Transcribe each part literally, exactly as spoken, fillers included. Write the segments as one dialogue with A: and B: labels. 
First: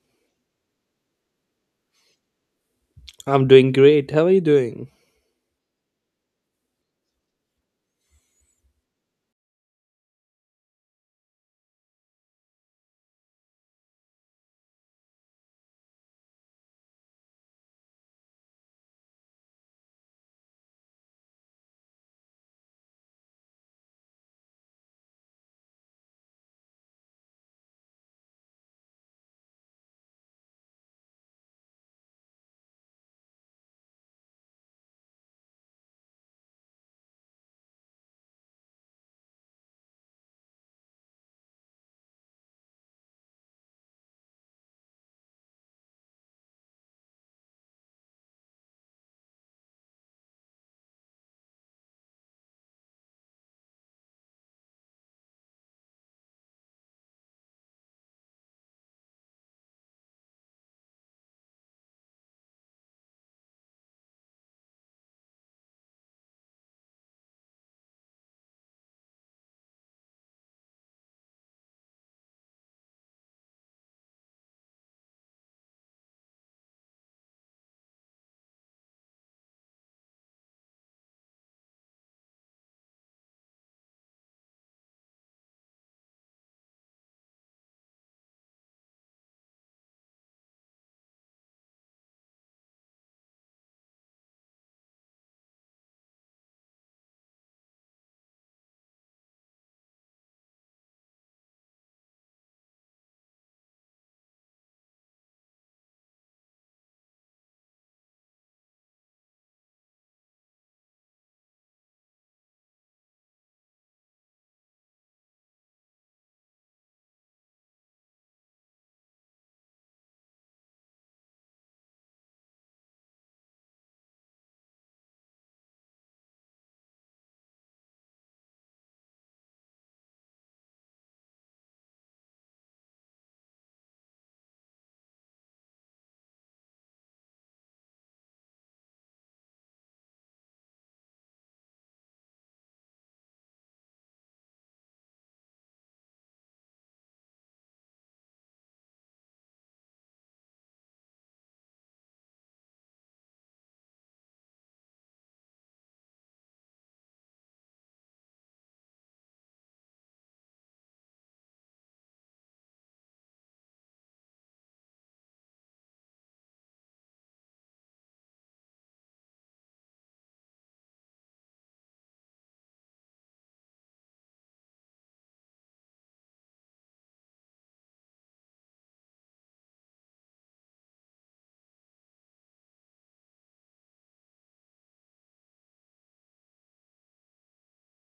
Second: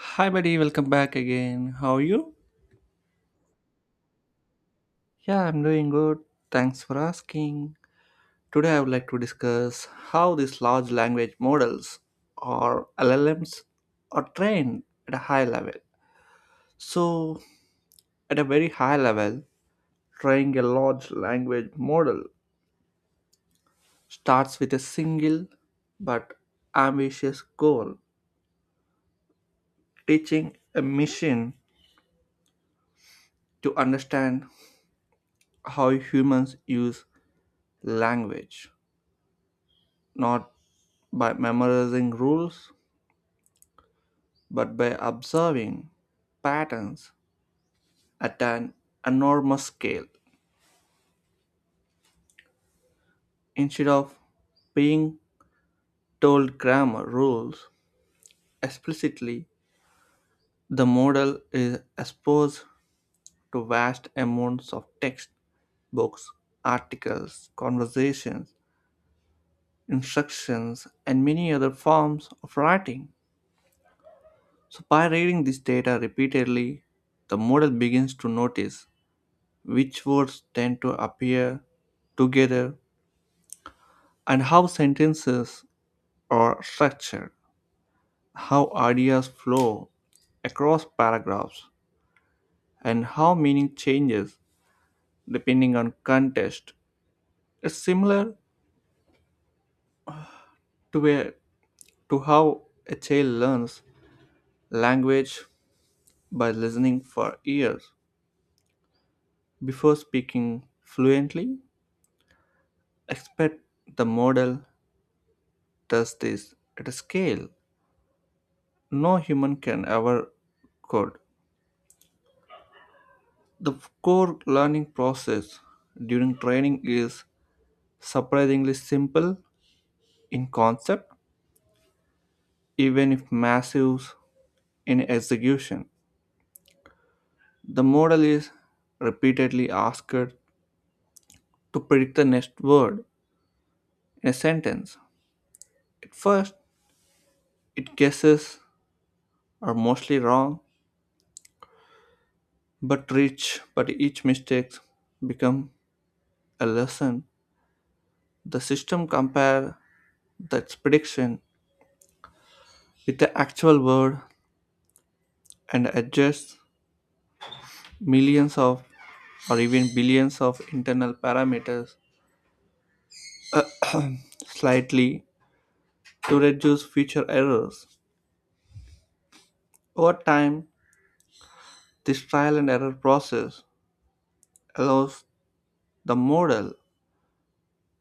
A: Hi, buddy. Welcome back again. How are you?
B: I'm doing great. How are you doing?
A: Yeah, I'm doing good. Thanks for asking. Today, I would like to discuss how these large language models or L L Ms are trained at a high level. So, at a very high level, training a large language model starts with a single but ambitious goal teaching a machine to understand how humans use language, not by memorizing rules, but by observing patterns at an enormous scale. Instead of being told grammar rules explicitly, the model is exposed to vast amounts of text, books, articles, conversations, instructions, and many other forms of writing. So, by reading this data repeatedly, the model begins to notice which words tend to appear together, and how sentences are structured, how ideas flow across paragraphs, and how meaning changes depending on context. It's similar to, a, to how a child learns language by listening for years before speaking fluently. Expect the model does this at a scale no human can ever could. The core learning process during training is surprisingly simple in concept, even if massive in execution. The model is repeatedly asked to predict the next word in a sentence. At first, its guesses are mostly wrong but rich, but each mistake becomes a lesson. The system compares the prediction with the actual word and adjusts millions of or even billions of internal parameters slightly to reduce future errors. Over time, this trial and error process allows the model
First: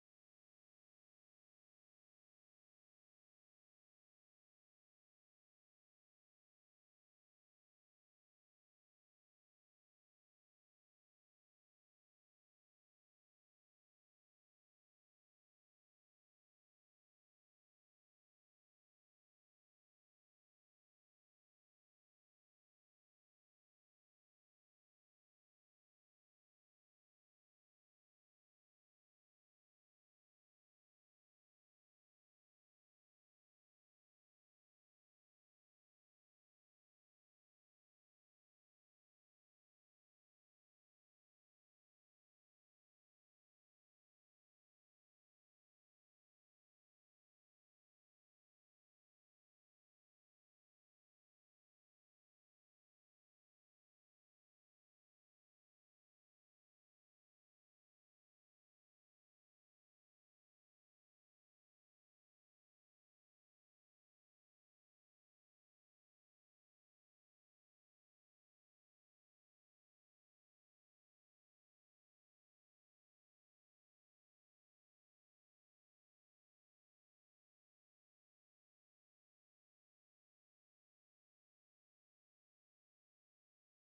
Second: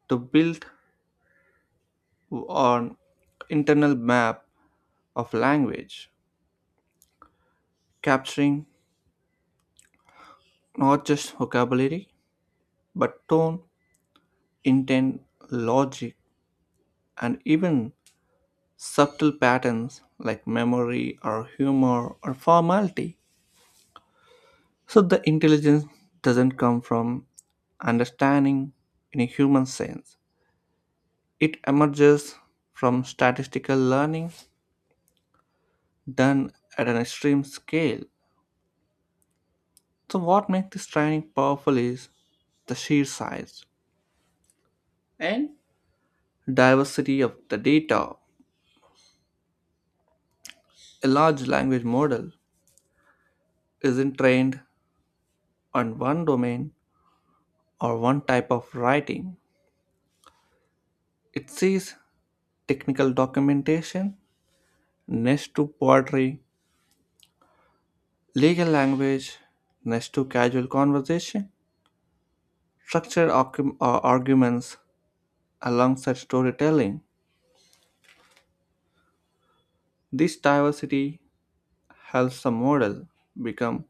A: to build on internal map of language, capturing not just vocabulary but tone, intent, logic, and even subtle patterns like memory or humor or formality. So the intelligence doesn't come from understanding in a human sense. It emerges from statistical learning done at an extreme scale. So what makes this training powerful is the sheer size and diversity of the data. A large language model isn't trained on one domain or one type of writing. It sees technical documentation next to poetry. Legal language, next to casual conversation, structured argu- uh, arguments alongside storytelling. This diversity helps the model become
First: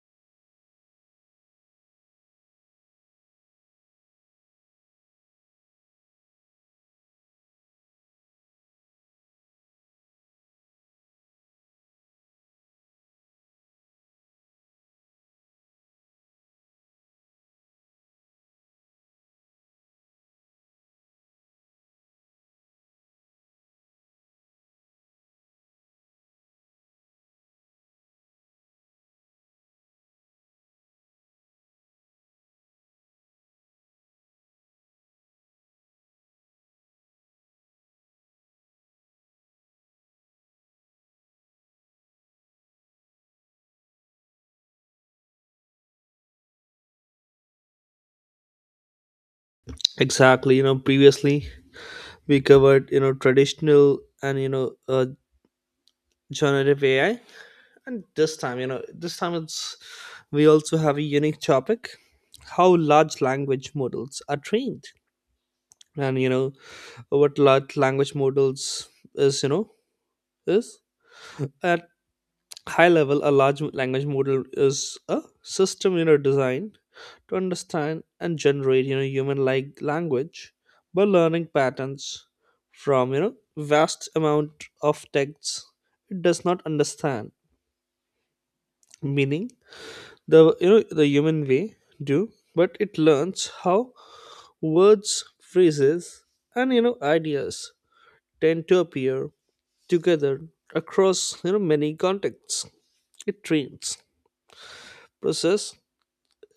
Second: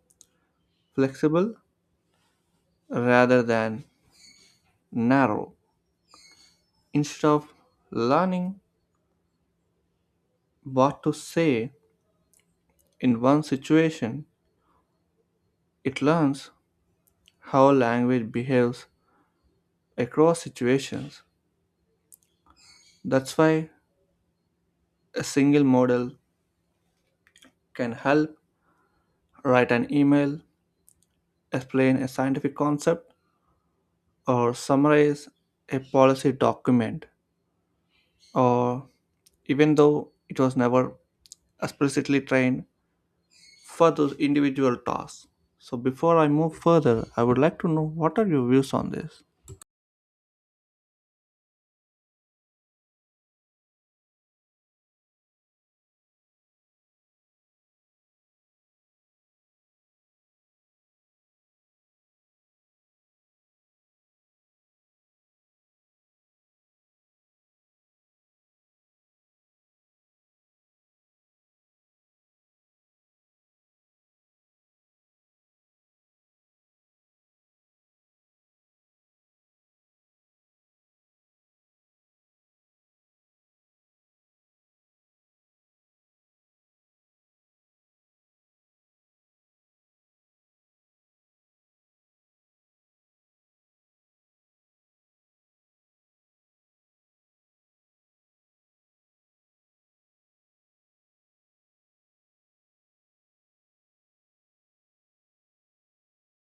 A: flexible rather than narrow. Instead of learning what to say in one situation, it learns how language behaves across situations. That's why a single model can help write an email, explain a scientific concept, or summarize a policy document, or even though it was never explicitly trained for those individual tasks. So, before I move further, I would like to know what are your views on this?
B: Exactly. You know, previously we covered, you know, traditional and, you know, uh, generative A I. And this time, you know, this time it's, we also have a unique topic how large language models are trained. And, you know, what large language models is, you know, is. And high level, a large language model is a system you know designed to understand and generate you know human like language by learning patterns from you know vast amount of texts. It does not understand meaning the you know the human way do, but it learns how words, phrases, and you know ideas tend to appear together across you know many contexts. It trains process.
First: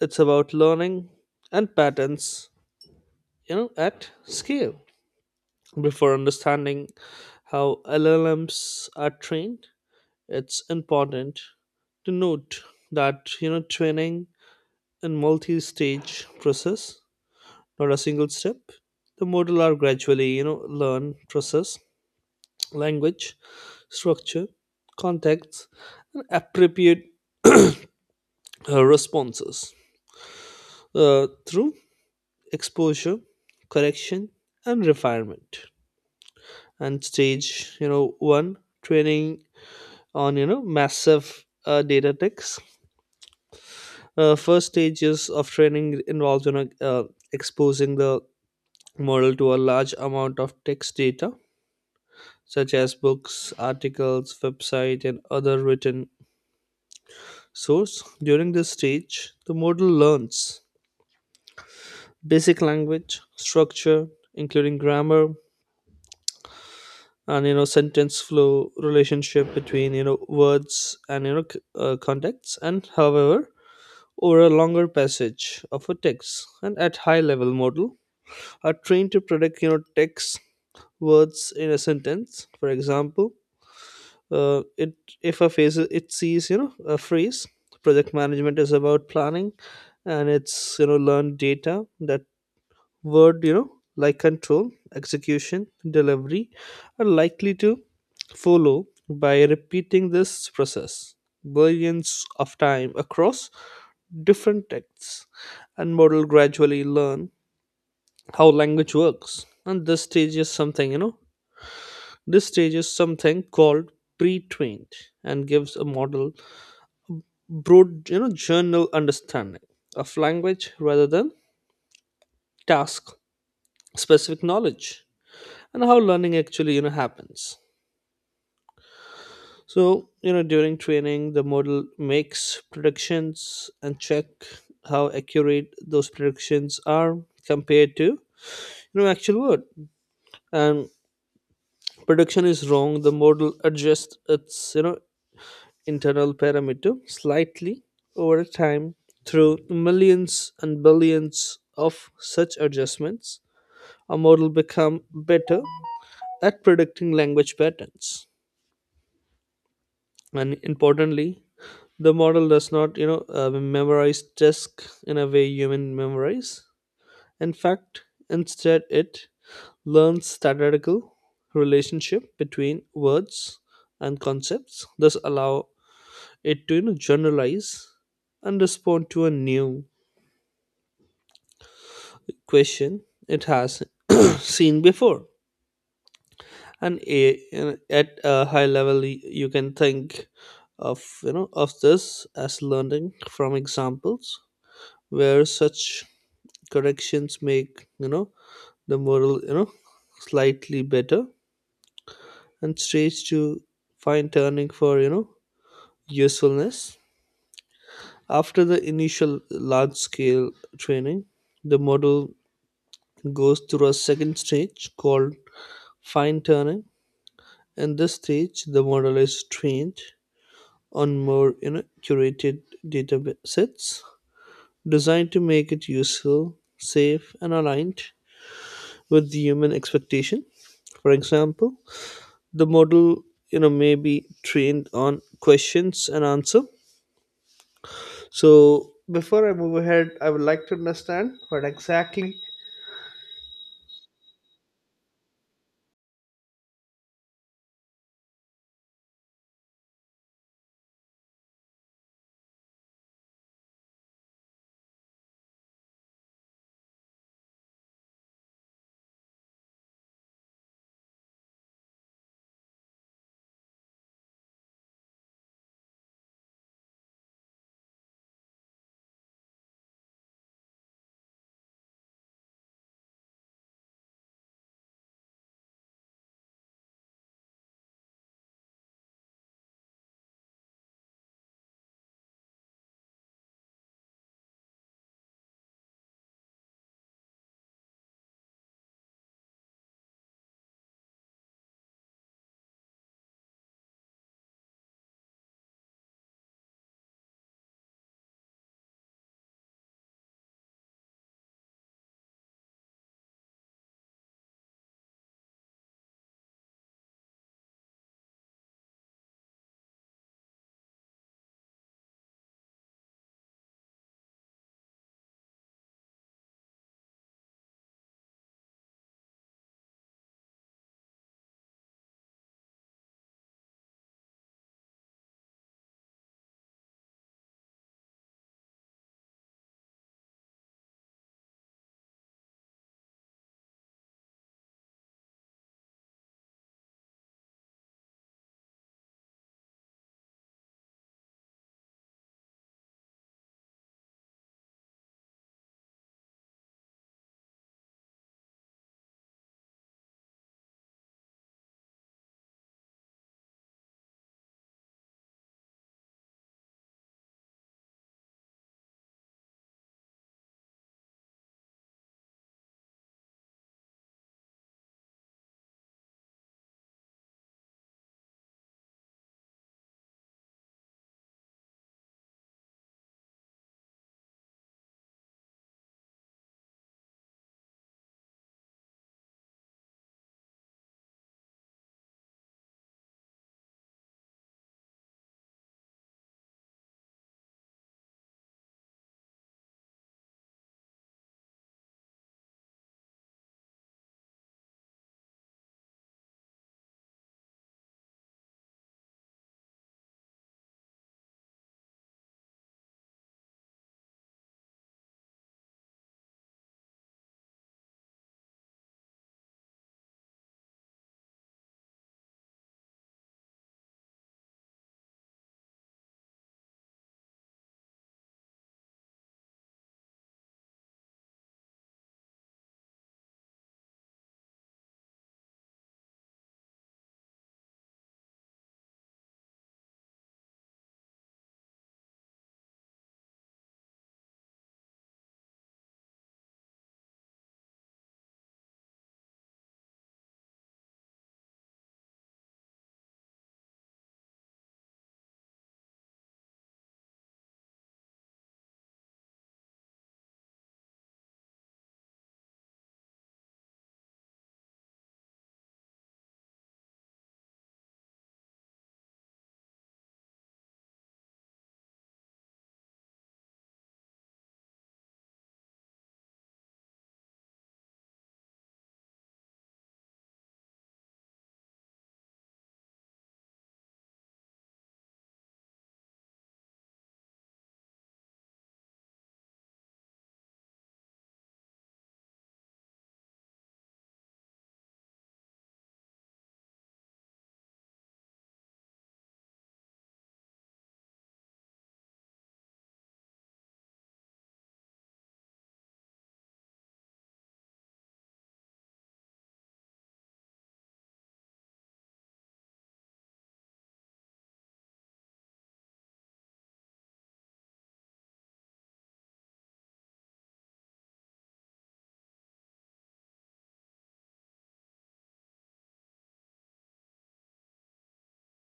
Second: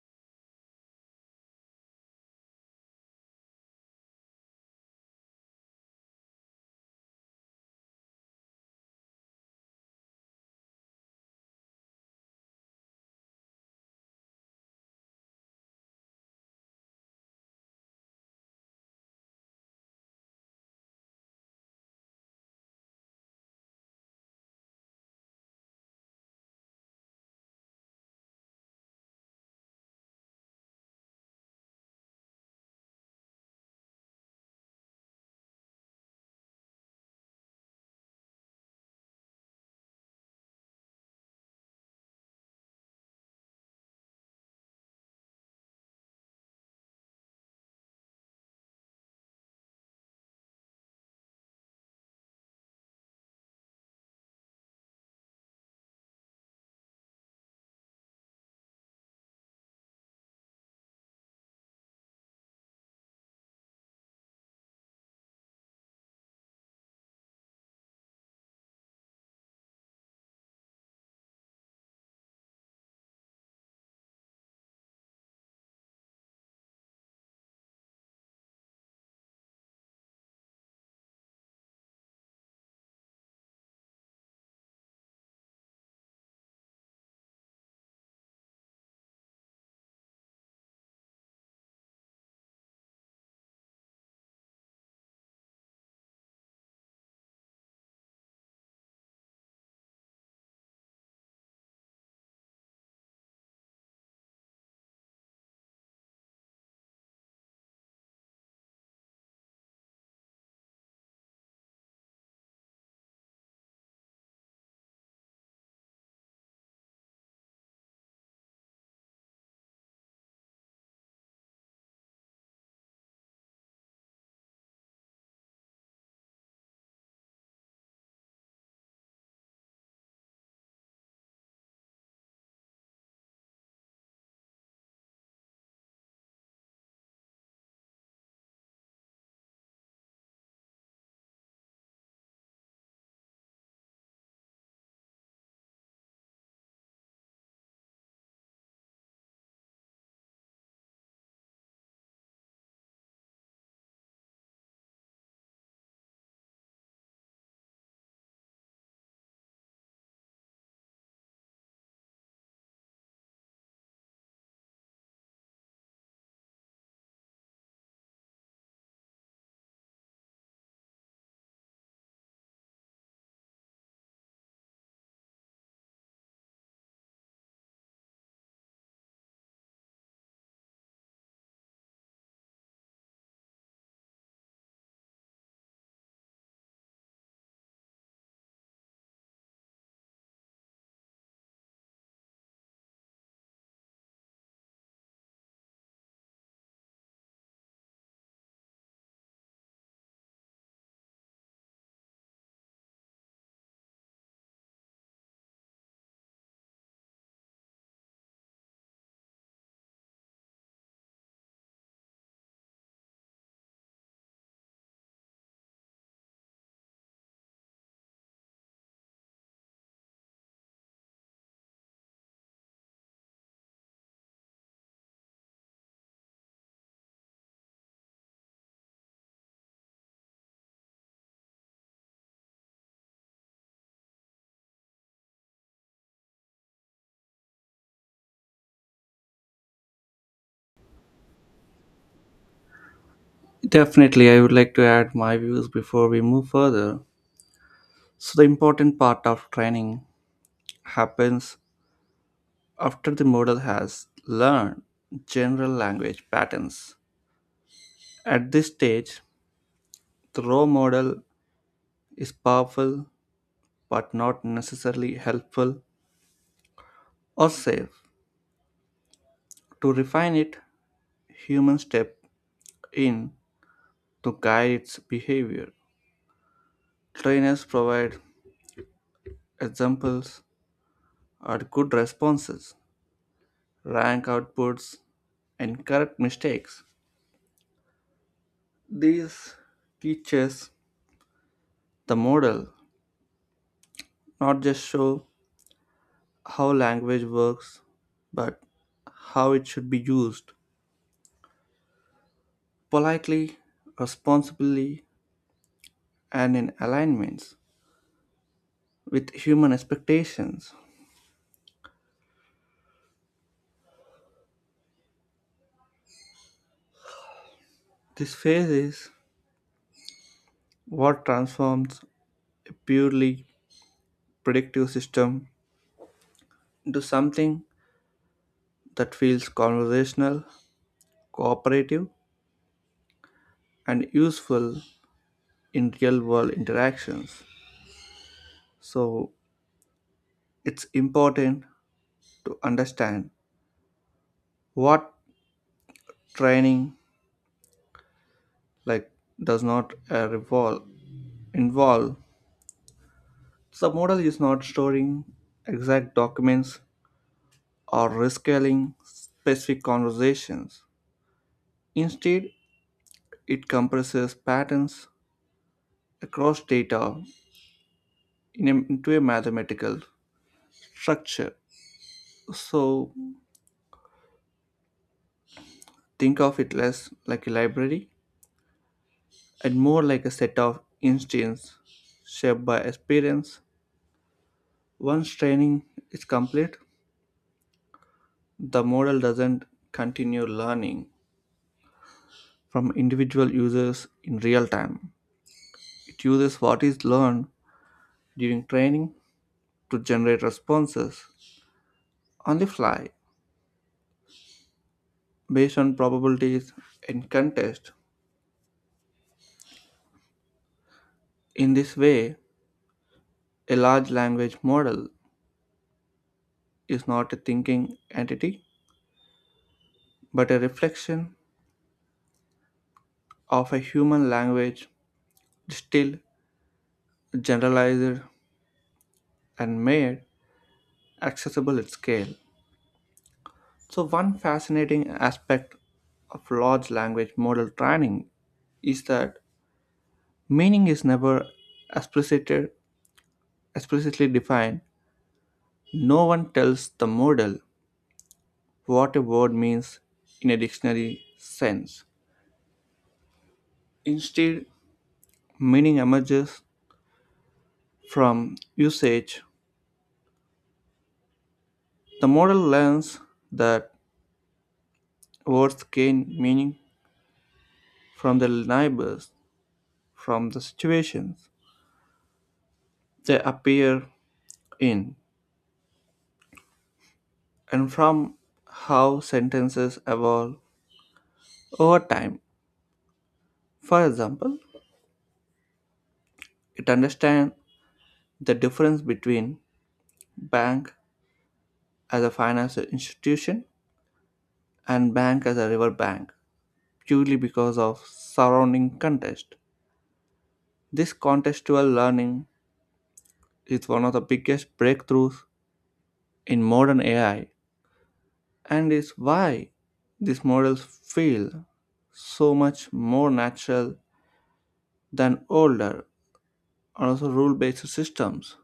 B: It's about learning and patterns, you know, at scale. Before understanding how L L Ms are trained, it's important to note that you know training in multi-stage process, not a single step. The model are gradually you know learn process, language, structure, context, and appropriate uh, responses uh, through exposure, correction, and refinement. And stage you know one training on you know massive uh, data techs. Uh, first stages of training involves you know uh, exposing the model to a large amount of text data, such as books, articles, website, and other written source. During this stage the model learns basic language structure including grammar and you know sentence flow, relationship between you know words and you know c- uh, contexts. And however, over a longer passage of a text and at high level, model are trained to predict you know text words in a sentence. For example, uh, it if a phase it sees you know a phrase project management is about planning, and it's you know learned data that word you know like control, execution, delivery are likely to follow by repeating this process billions of time across Different texts and model gradually learn how language works. And this stage is something, you know, this stage is something called pre-trained and gives a model broad, you know, general understanding of language rather than task specific knowledge and how learning actually, you know, happens. So, you know, during training, the model makes predictions and check how accurate those predictions are compared to you know actual word. And prediction is wrong, the model adjusts its you know internal parameter slightly over time through millions and billions of such adjustments. A model become better at predicting language patterns, and importantly, the model does not you know uh, memorize task in a way human memorize. In fact, instead it learns statistical relationship between words and concepts. Thus allow it to you know generalize and respond to a new question it has seen before, and a, and at a high level y- you can think of you know of this as learning from examples where such corrections make you know the model you know slightly better. And stage to fine tuning for you know usefulness. After the initial large scale training, the model goes through a second stage called fine tuning. In this stage, the model is trained on more you know, curated data sets designed to make it useful, safe, and aligned with the human expectation. For example, the model you know may be trained on questions and answer. So before I move ahead, I would like to understand what exactly.
A: Definitely, I would like to add my views before we move further. So, the important part of training happens after the model has learned general language patterns. At this stage, the raw model is powerful but not necessarily helpful or safe. To refine it, humans step in to guide its behavior. Trainers provide examples or good responses, rank outputs, and correct mistakes. These teaches the model not just show how language works, but how it should be used politely, responsibly, and in alignments with human expectations. This phase is what transforms a purely predictive system into something that feels conversational, cooperative, and useful in real world interactions. So, it's important to understand what training like does not uh, revolve involve. The model is not storing exact documents or rescaling specific conversations. Instead, it compresses patterns across data in a, into a mathematical structure. So think of it less like a library and more like a set of instances shaped by experience. Once training is complete, the model doesn't continue learning from individual users in real time. It uses what is learned during training to generate responses on the fly based on probabilities and context. In this way, a large language model is not a thinking entity, but a reflection of a human language distilled, generalized, and made accessible at scale. So, one fascinating aspect of large language model training is that meaning is never explicit, explicitly defined. No one tells the model what a word means in a dictionary sense. Instead, meaning emerges from usage, the model learns that words gain meaning from their neighbors, from the situations they appear in, and from how sentences evolve over time. For example, it understands the difference between bank as a financial institution and bank as a river bank purely because of surrounding context. This contextual learning is one of the biggest breakthroughs in modern A I and is why these models feel so much more natural than older and also rule based systems.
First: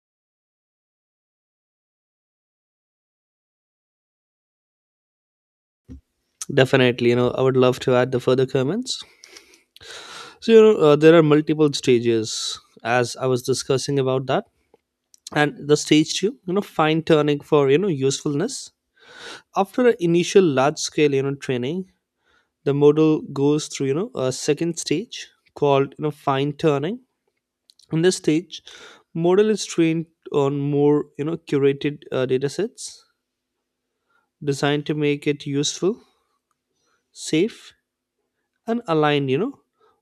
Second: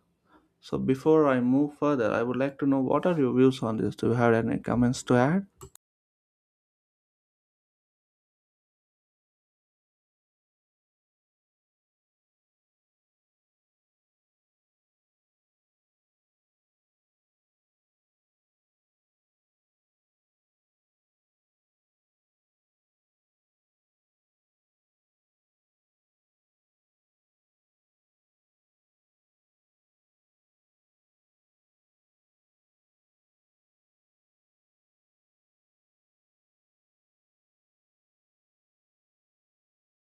A: So before I move further, I would like to know what are your views on this? Do you have any comments to add?
B: Definitely, you know, I would love to add the further comments. So you know, uh, there are multiple stages, as I was discussing about that, and the stage two, you know, fine tuning for you know usefulness. After an initial large scale, you know, training, the model goes through you know a second stage called you know fine tuning. In this stage, model is trained on more you know curated uh, data sets designed to make it useful, safe, and aligned you know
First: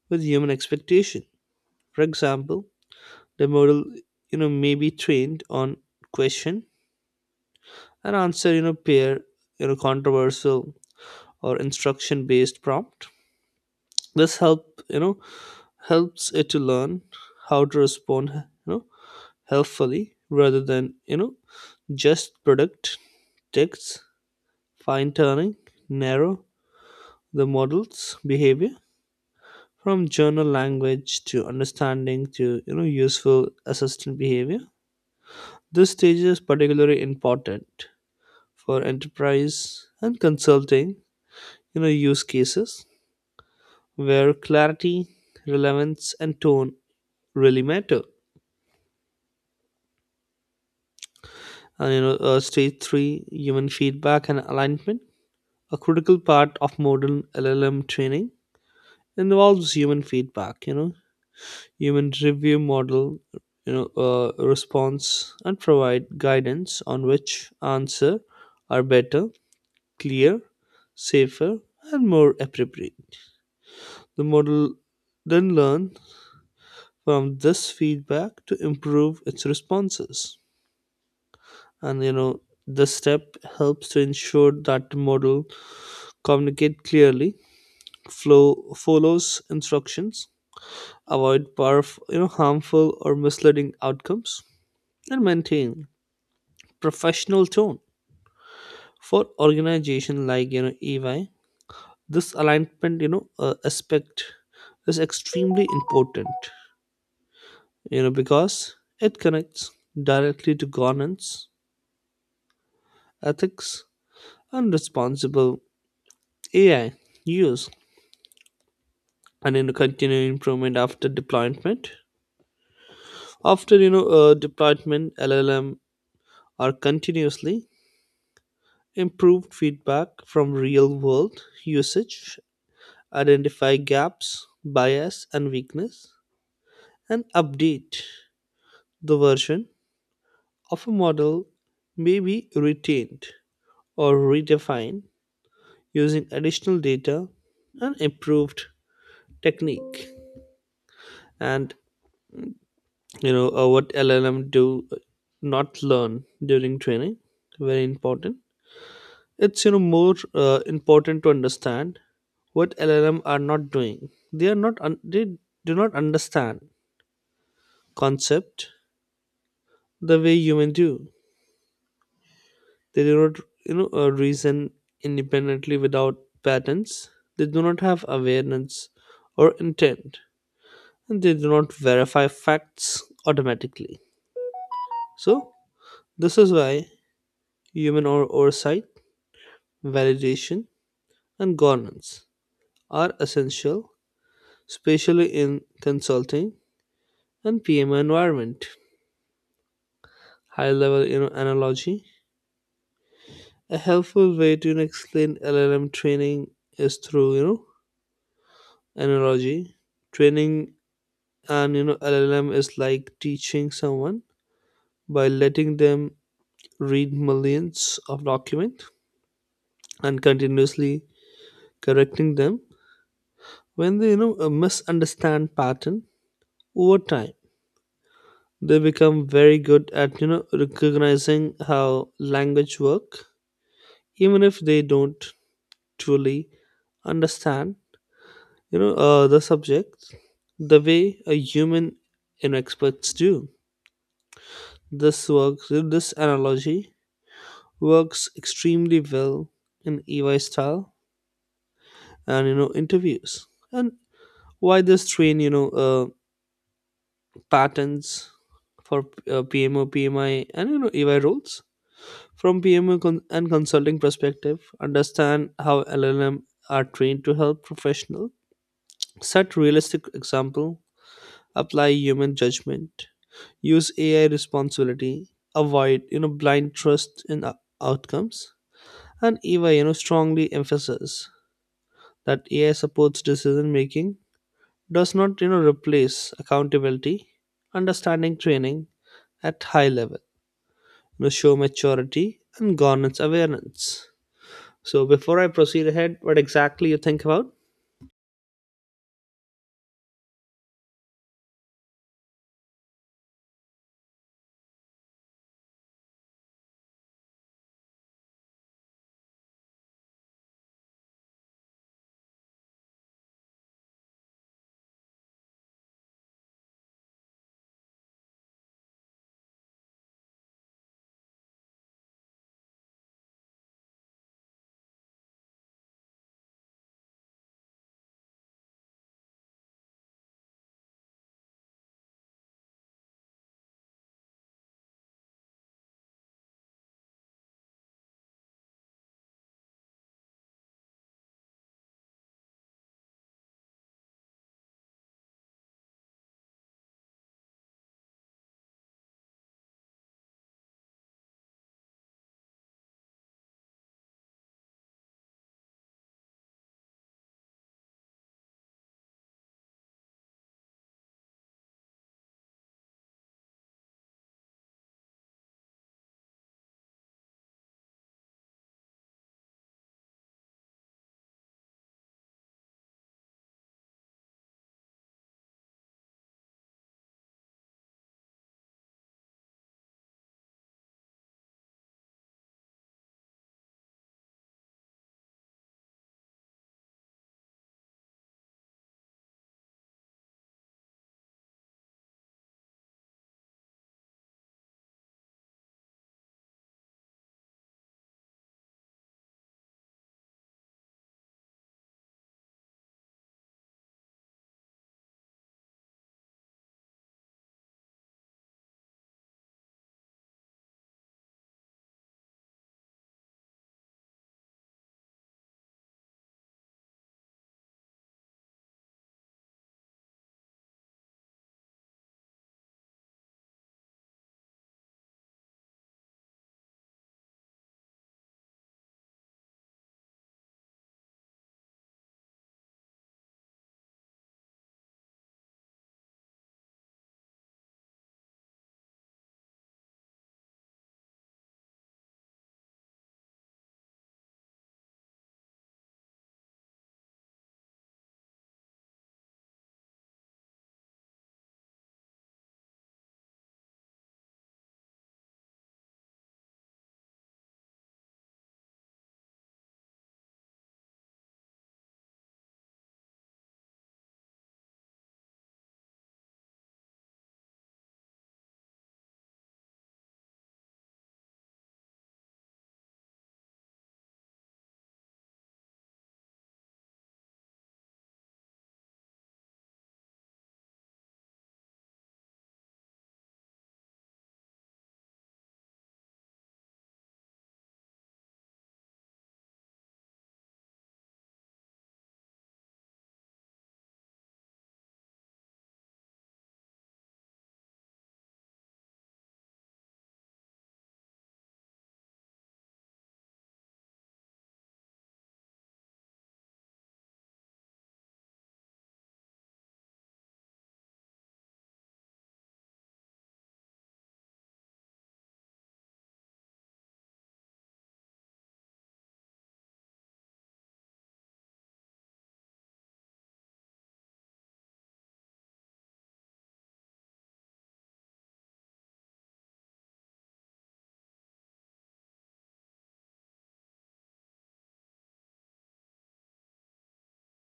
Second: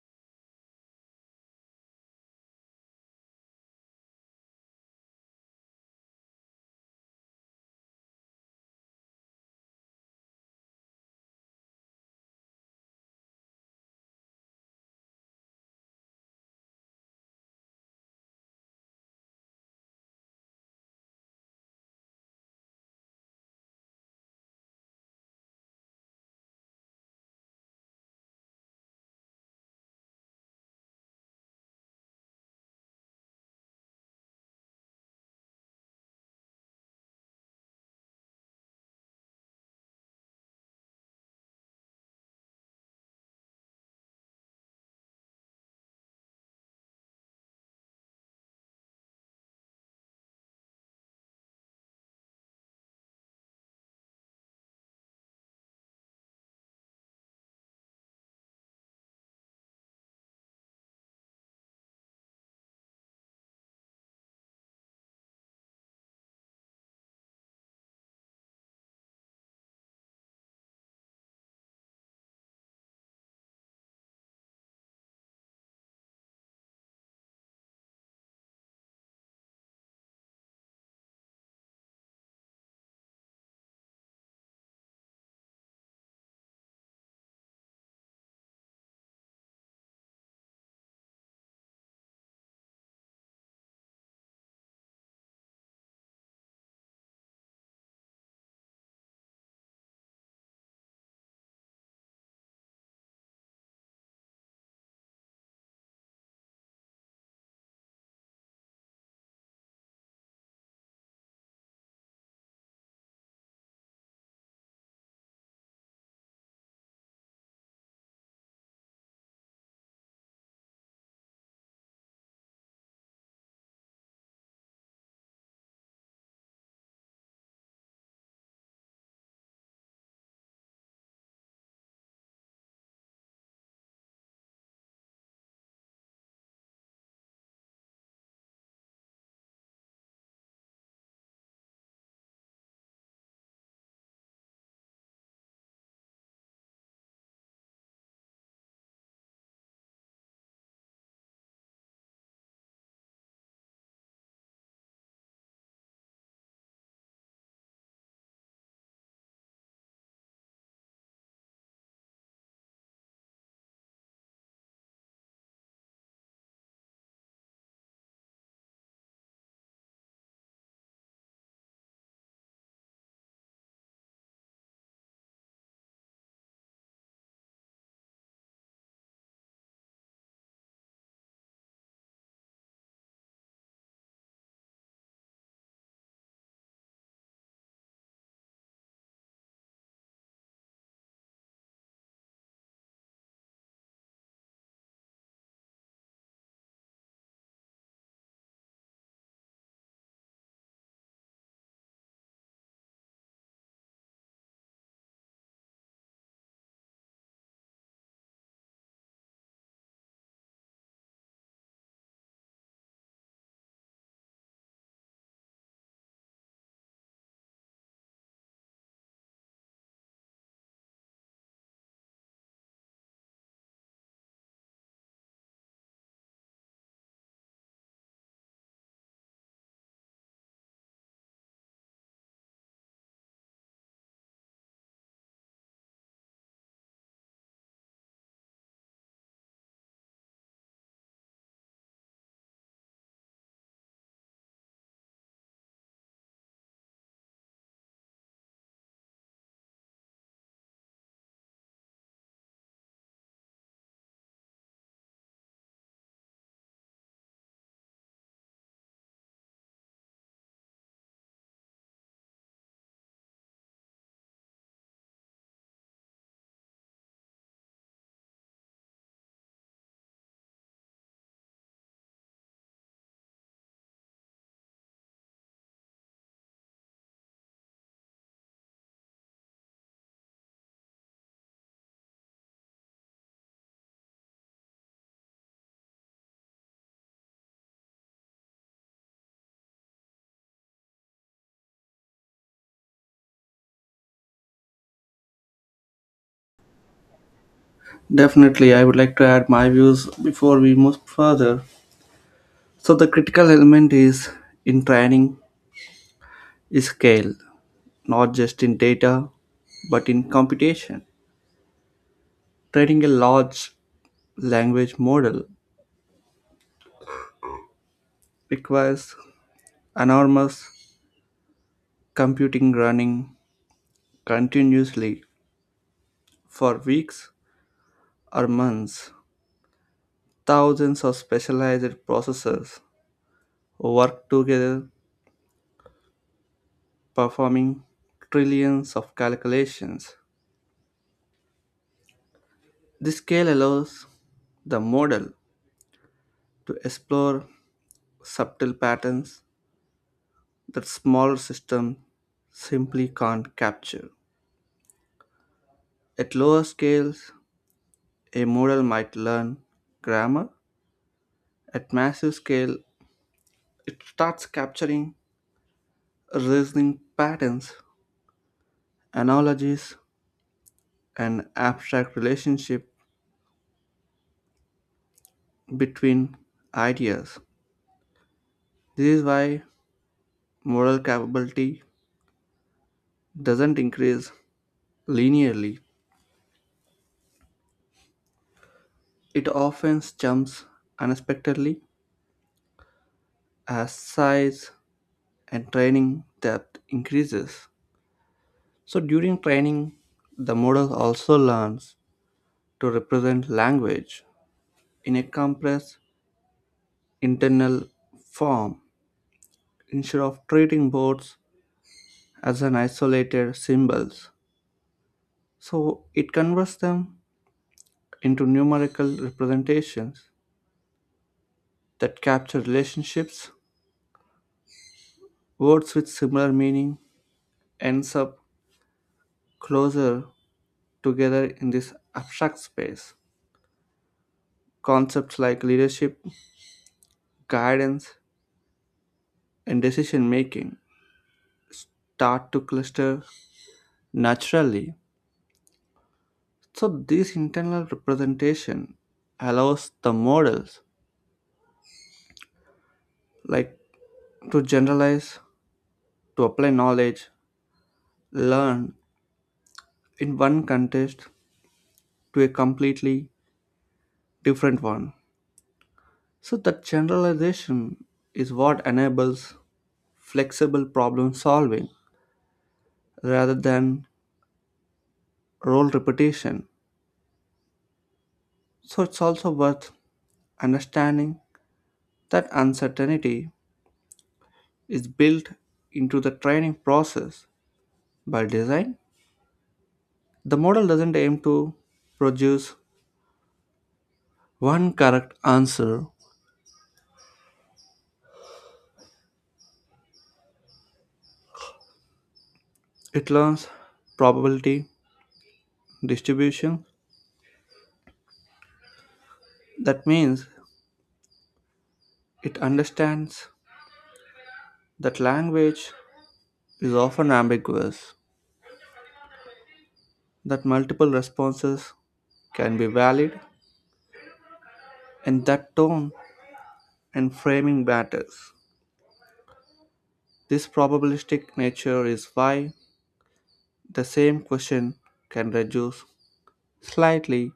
B: with human expectation. For example, the model you know may be trained on question and answer you know pair, you know controversial or instruction based prompt. This help you know helps it to learn how to respond you know helpfully rather than you know just predict text. Fine tuning narrow the model's behavior from journal language to understanding to you know useful assistant behavior. This stage is particularly important for enterprise and consulting you know use cases where clarity, relevance, and tone really matter. And you know uh, stage three, human feedback and alignment. A critical part of modern llm training involves human feedback. You know human review model you know uh, response and provide guidance on which answer are better, clear, safer, and more appropriate. The model then learn from this feedback to improve its responses. And you know, this step helps to ensure that the model communicate clearly, flow follows instructions, avoid powerf- you know harmful or misleading outcomes, and maintain professional tone. For organization like you know E Y, this alignment you know uh, aspect is extremely important. You know because it connects directly to governance, ethics, and responsible A I use, and in continuing improvement after deployment. After you know uh, deployment, L L M are continuously improved feedback from real world usage, identify gaps, bias, and weakness, and update the version of a model may be retained or redefined using additional data and improved technique. And you know uh, what llm do uh, not learn during training, very important. It's you know more uh, important to understand what llm are not doing. They are not un- they do not understand concept the way humans do. They do not you know uh, reason independently without patterns. They do not have awareness or intent, and they do not verify facts automatically. So this is why human or oversight, validation, and governance are essential, especially in consulting and P M O environment. High level, you know, analogy. A helpful way to you know, explain L L M training is through you know analogy. Training and you know L L M is like teaching someone by letting them read millions of documents and continuously correcting them when they you know uh, misunderstand pattern over time. They become very good at, you know, recognizing how language work, even if they don't truly understand, you know, uh, the subject the way a human you know, experts do. This works. This analogy works extremely well in E Y style and you know interviews. And why this train you know uh, patterns for uh, P M O, P M I, and you know EY roles? From P M O con- and consulting perspective, understand how L L M are trained to help professional. Set realistic example, apply human judgment, use A I responsibility, avoid you know blind trust in o- outcomes, and Eva you know strongly emphasize that A I supports decision making, does not you know replace accountability, understanding training at high level, you know, show maturity and governance awareness. So before I proceed ahead, what exactly you think about?
A: Definitely, I would like to add my views before we move further. So the critical element is in training is scale, not just in data, but in computation. Training a large language model requires enormous computing running continuously for weeks or months. Thousands of specialized processors work together, performing trillions of calculations. The scale allows the model to explore subtle patterns that smaller systems simply can't capture. At lower scales, a model might learn grammar. At massive scale, it starts capturing reasoning patterns, analogies, and abstract relationship between ideas. This is why moral capability doesn't increase linearly. It often jumps unexpectedly as size and training depth increases. So during training, the model also learns to represent language in a compressed internal form instead of treating words as an isolated symbols. So it converts them into numerical representations that capture relationships. Words with similar meaning ends up closer together in this abstract space. Concepts like leadership, guidance, and decision making start to cluster naturally. So this internal representation allows the models like to generalize, to apply knowledge, learn in one context to a completely different one. So, that generalization is what enables flexible problem solving rather than role repetition. So, it's also worth understanding that uncertainty is built into the training process by design. The model doesn't aim to produce one correct answer, it learns probability distribution. That means it understands that language is often ambiguous, that multiple responses can be valid, and that tone and framing matters. This probabilistic nature is why the same question can reduce slightly,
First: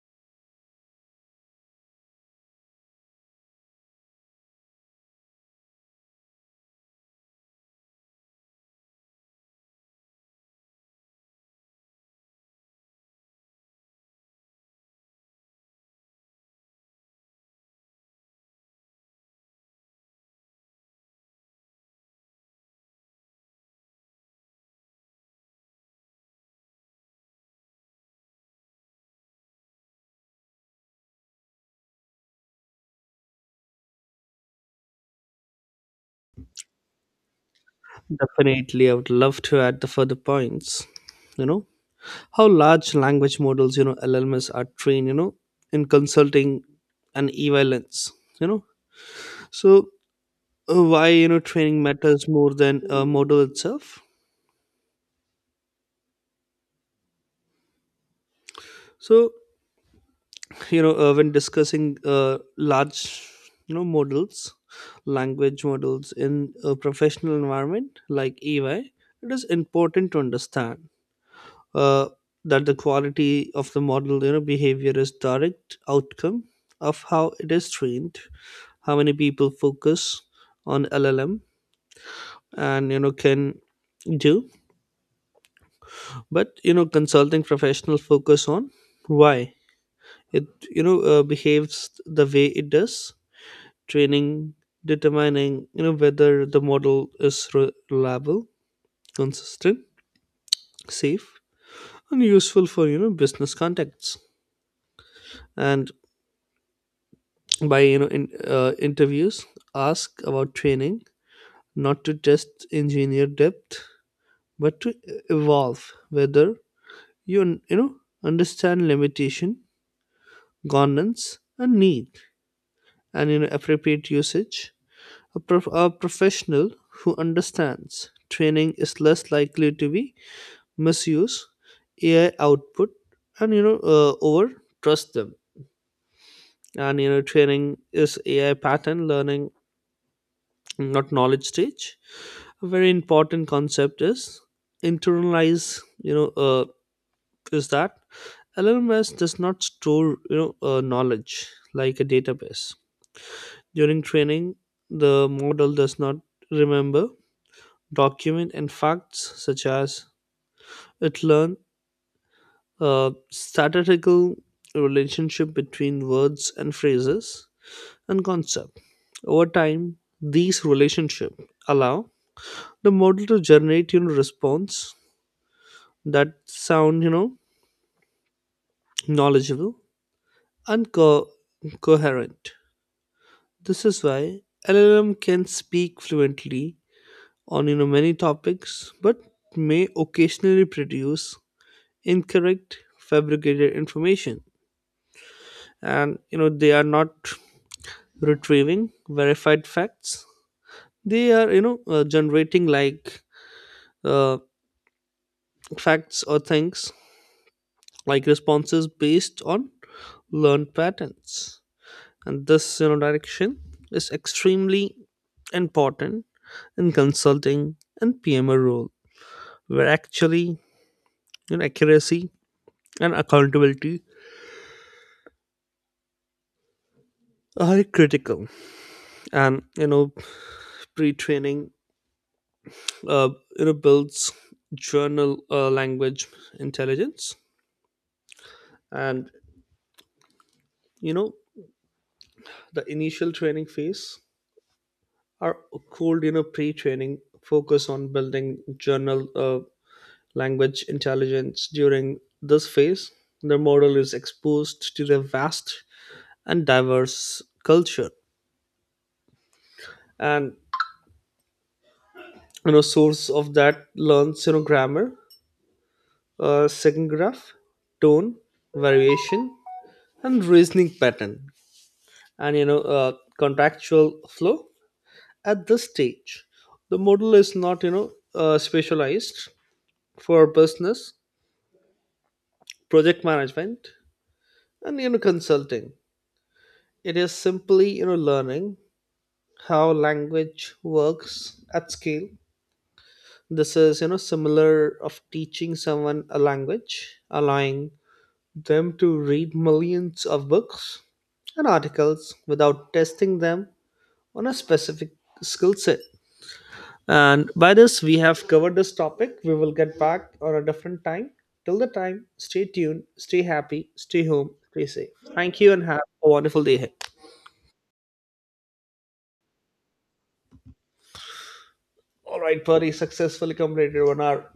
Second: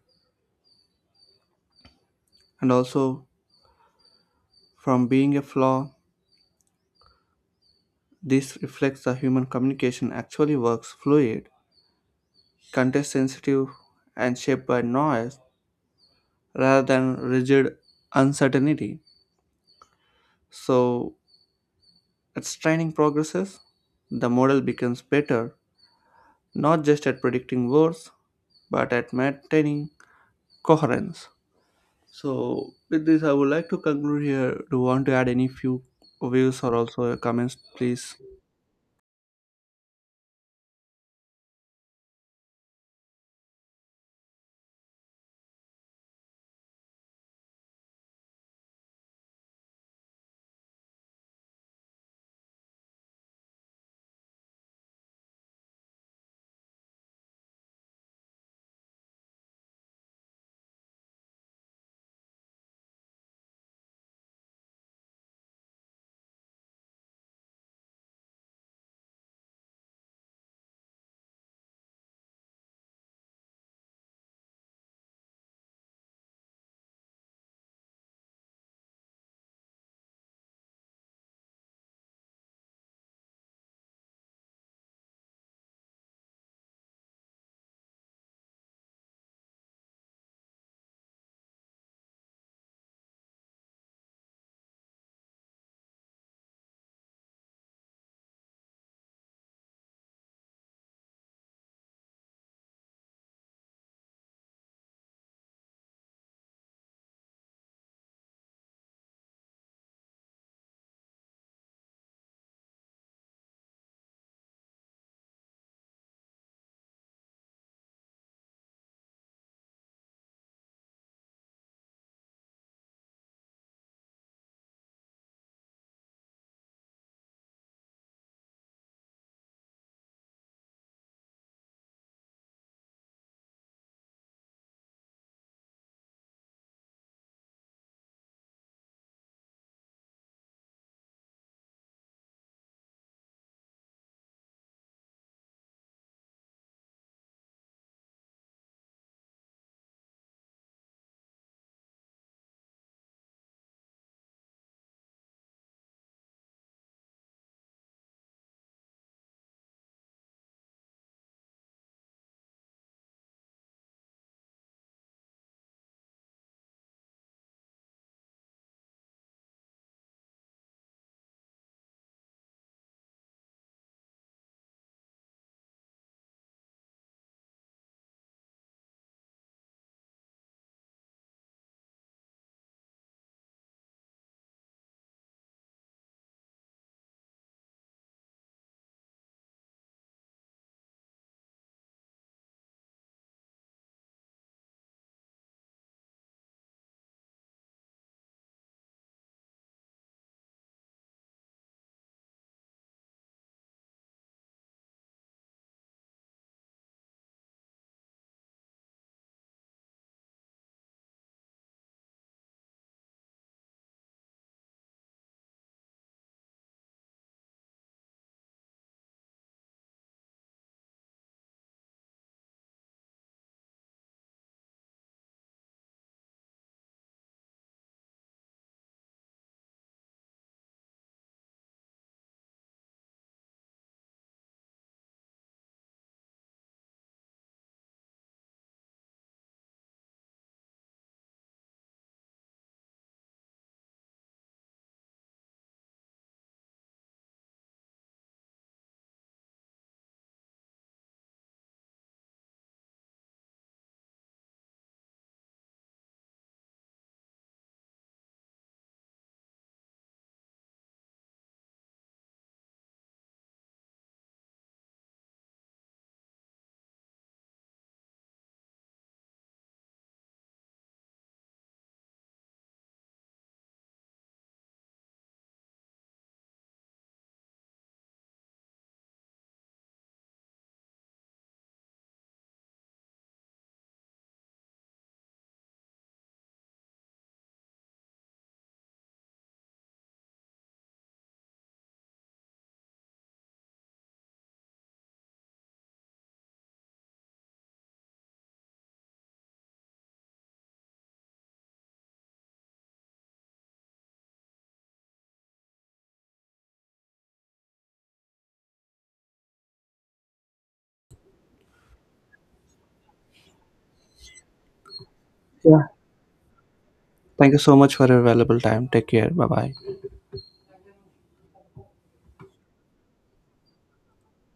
A: and also from being a flaw, this reflects how human communication actually works fluid, context sensitive, and shaped by noise rather than rigid uncertainty. So, as training progresses, the model becomes better not just at predicting words but at maintaining coherence. So, with this, I would like to conclude here. Do you want to add any few views or also comments, please?
B: Definitely, I would love to add the further points. You know how large language models, you know, L L Ms are trained, you know, in consulting and evaluations. You know, so uh, why you know training matters more than a model itself. So you know uh, when discussing uh, large you know models, language models in a professional environment like E Y, it is important to understand uh, that the quality of the model you know behavior is direct outcome of how it is trained. How many people focus on llm and you know can do, but you know consulting professional focus on why it you know uh, behaves the way it does. Training determining you know whether the model is re- reliable, consistent, safe, and useful for you know business contexts. And by you know in uh, interviews, ask about training not to test engineer depth, but to evolve whether you you know understand limitation, governance, and need, and you know appropriate usage. A, prof- a professional who understands training is less likely to be misuse ai output and you know uh, over trust them. And you know training is ai pattern learning, not knowledge stage. A very important concept is internalize, you know uh, is that L M S does not store you know uh, knowledge like a database. During training, the model does not remember document and facts, such as it learned a statistical relationship between words and phrases and concept. Over time these relationship allow the model to generate you know response that sound you know knowledgeable and co- coherent. This is why L L M can speak fluently on you know many topics, but may occasionally produce incorrect, fabricated information. And you know they are not retrieving verified facts. They are you know uh, generating like uh, facts or things like responses based on learned patterns. And this you know direction is extremely important in consulting and P M O role, where actually, you know, accuracy and accountability are critical. And you know, pre-training, uh, you know builds journal uh, language intelligence. And you know the initial training phase are called you know pre-training focus on building journal uh, language intelligence during this phase. The model is exposed to the vast and diverse culture and you know source of that learns you know grammar, uh, second graph, tone variation, and reasoning pattern, and you know uh, contractual flow. At this stage the model is not you know uh, specialized for business, project management, and you know consulting. It is simply you know learning how language works at scale. This is, you know, similar of teaching someone a language, allowing them to read millions of books and articles without testing them on a specific skill set. And by this, we have covered this topic. We will get back on a different time. Till the time, stay tuned, stay happy, stay home, stay safe. Thank you and
A: Yeah.
B: have a wonderful day ahead.
A: Thank you so much for your valuable time. Take care. Bye bye.
B: All right, buddy, successfully completed one hour.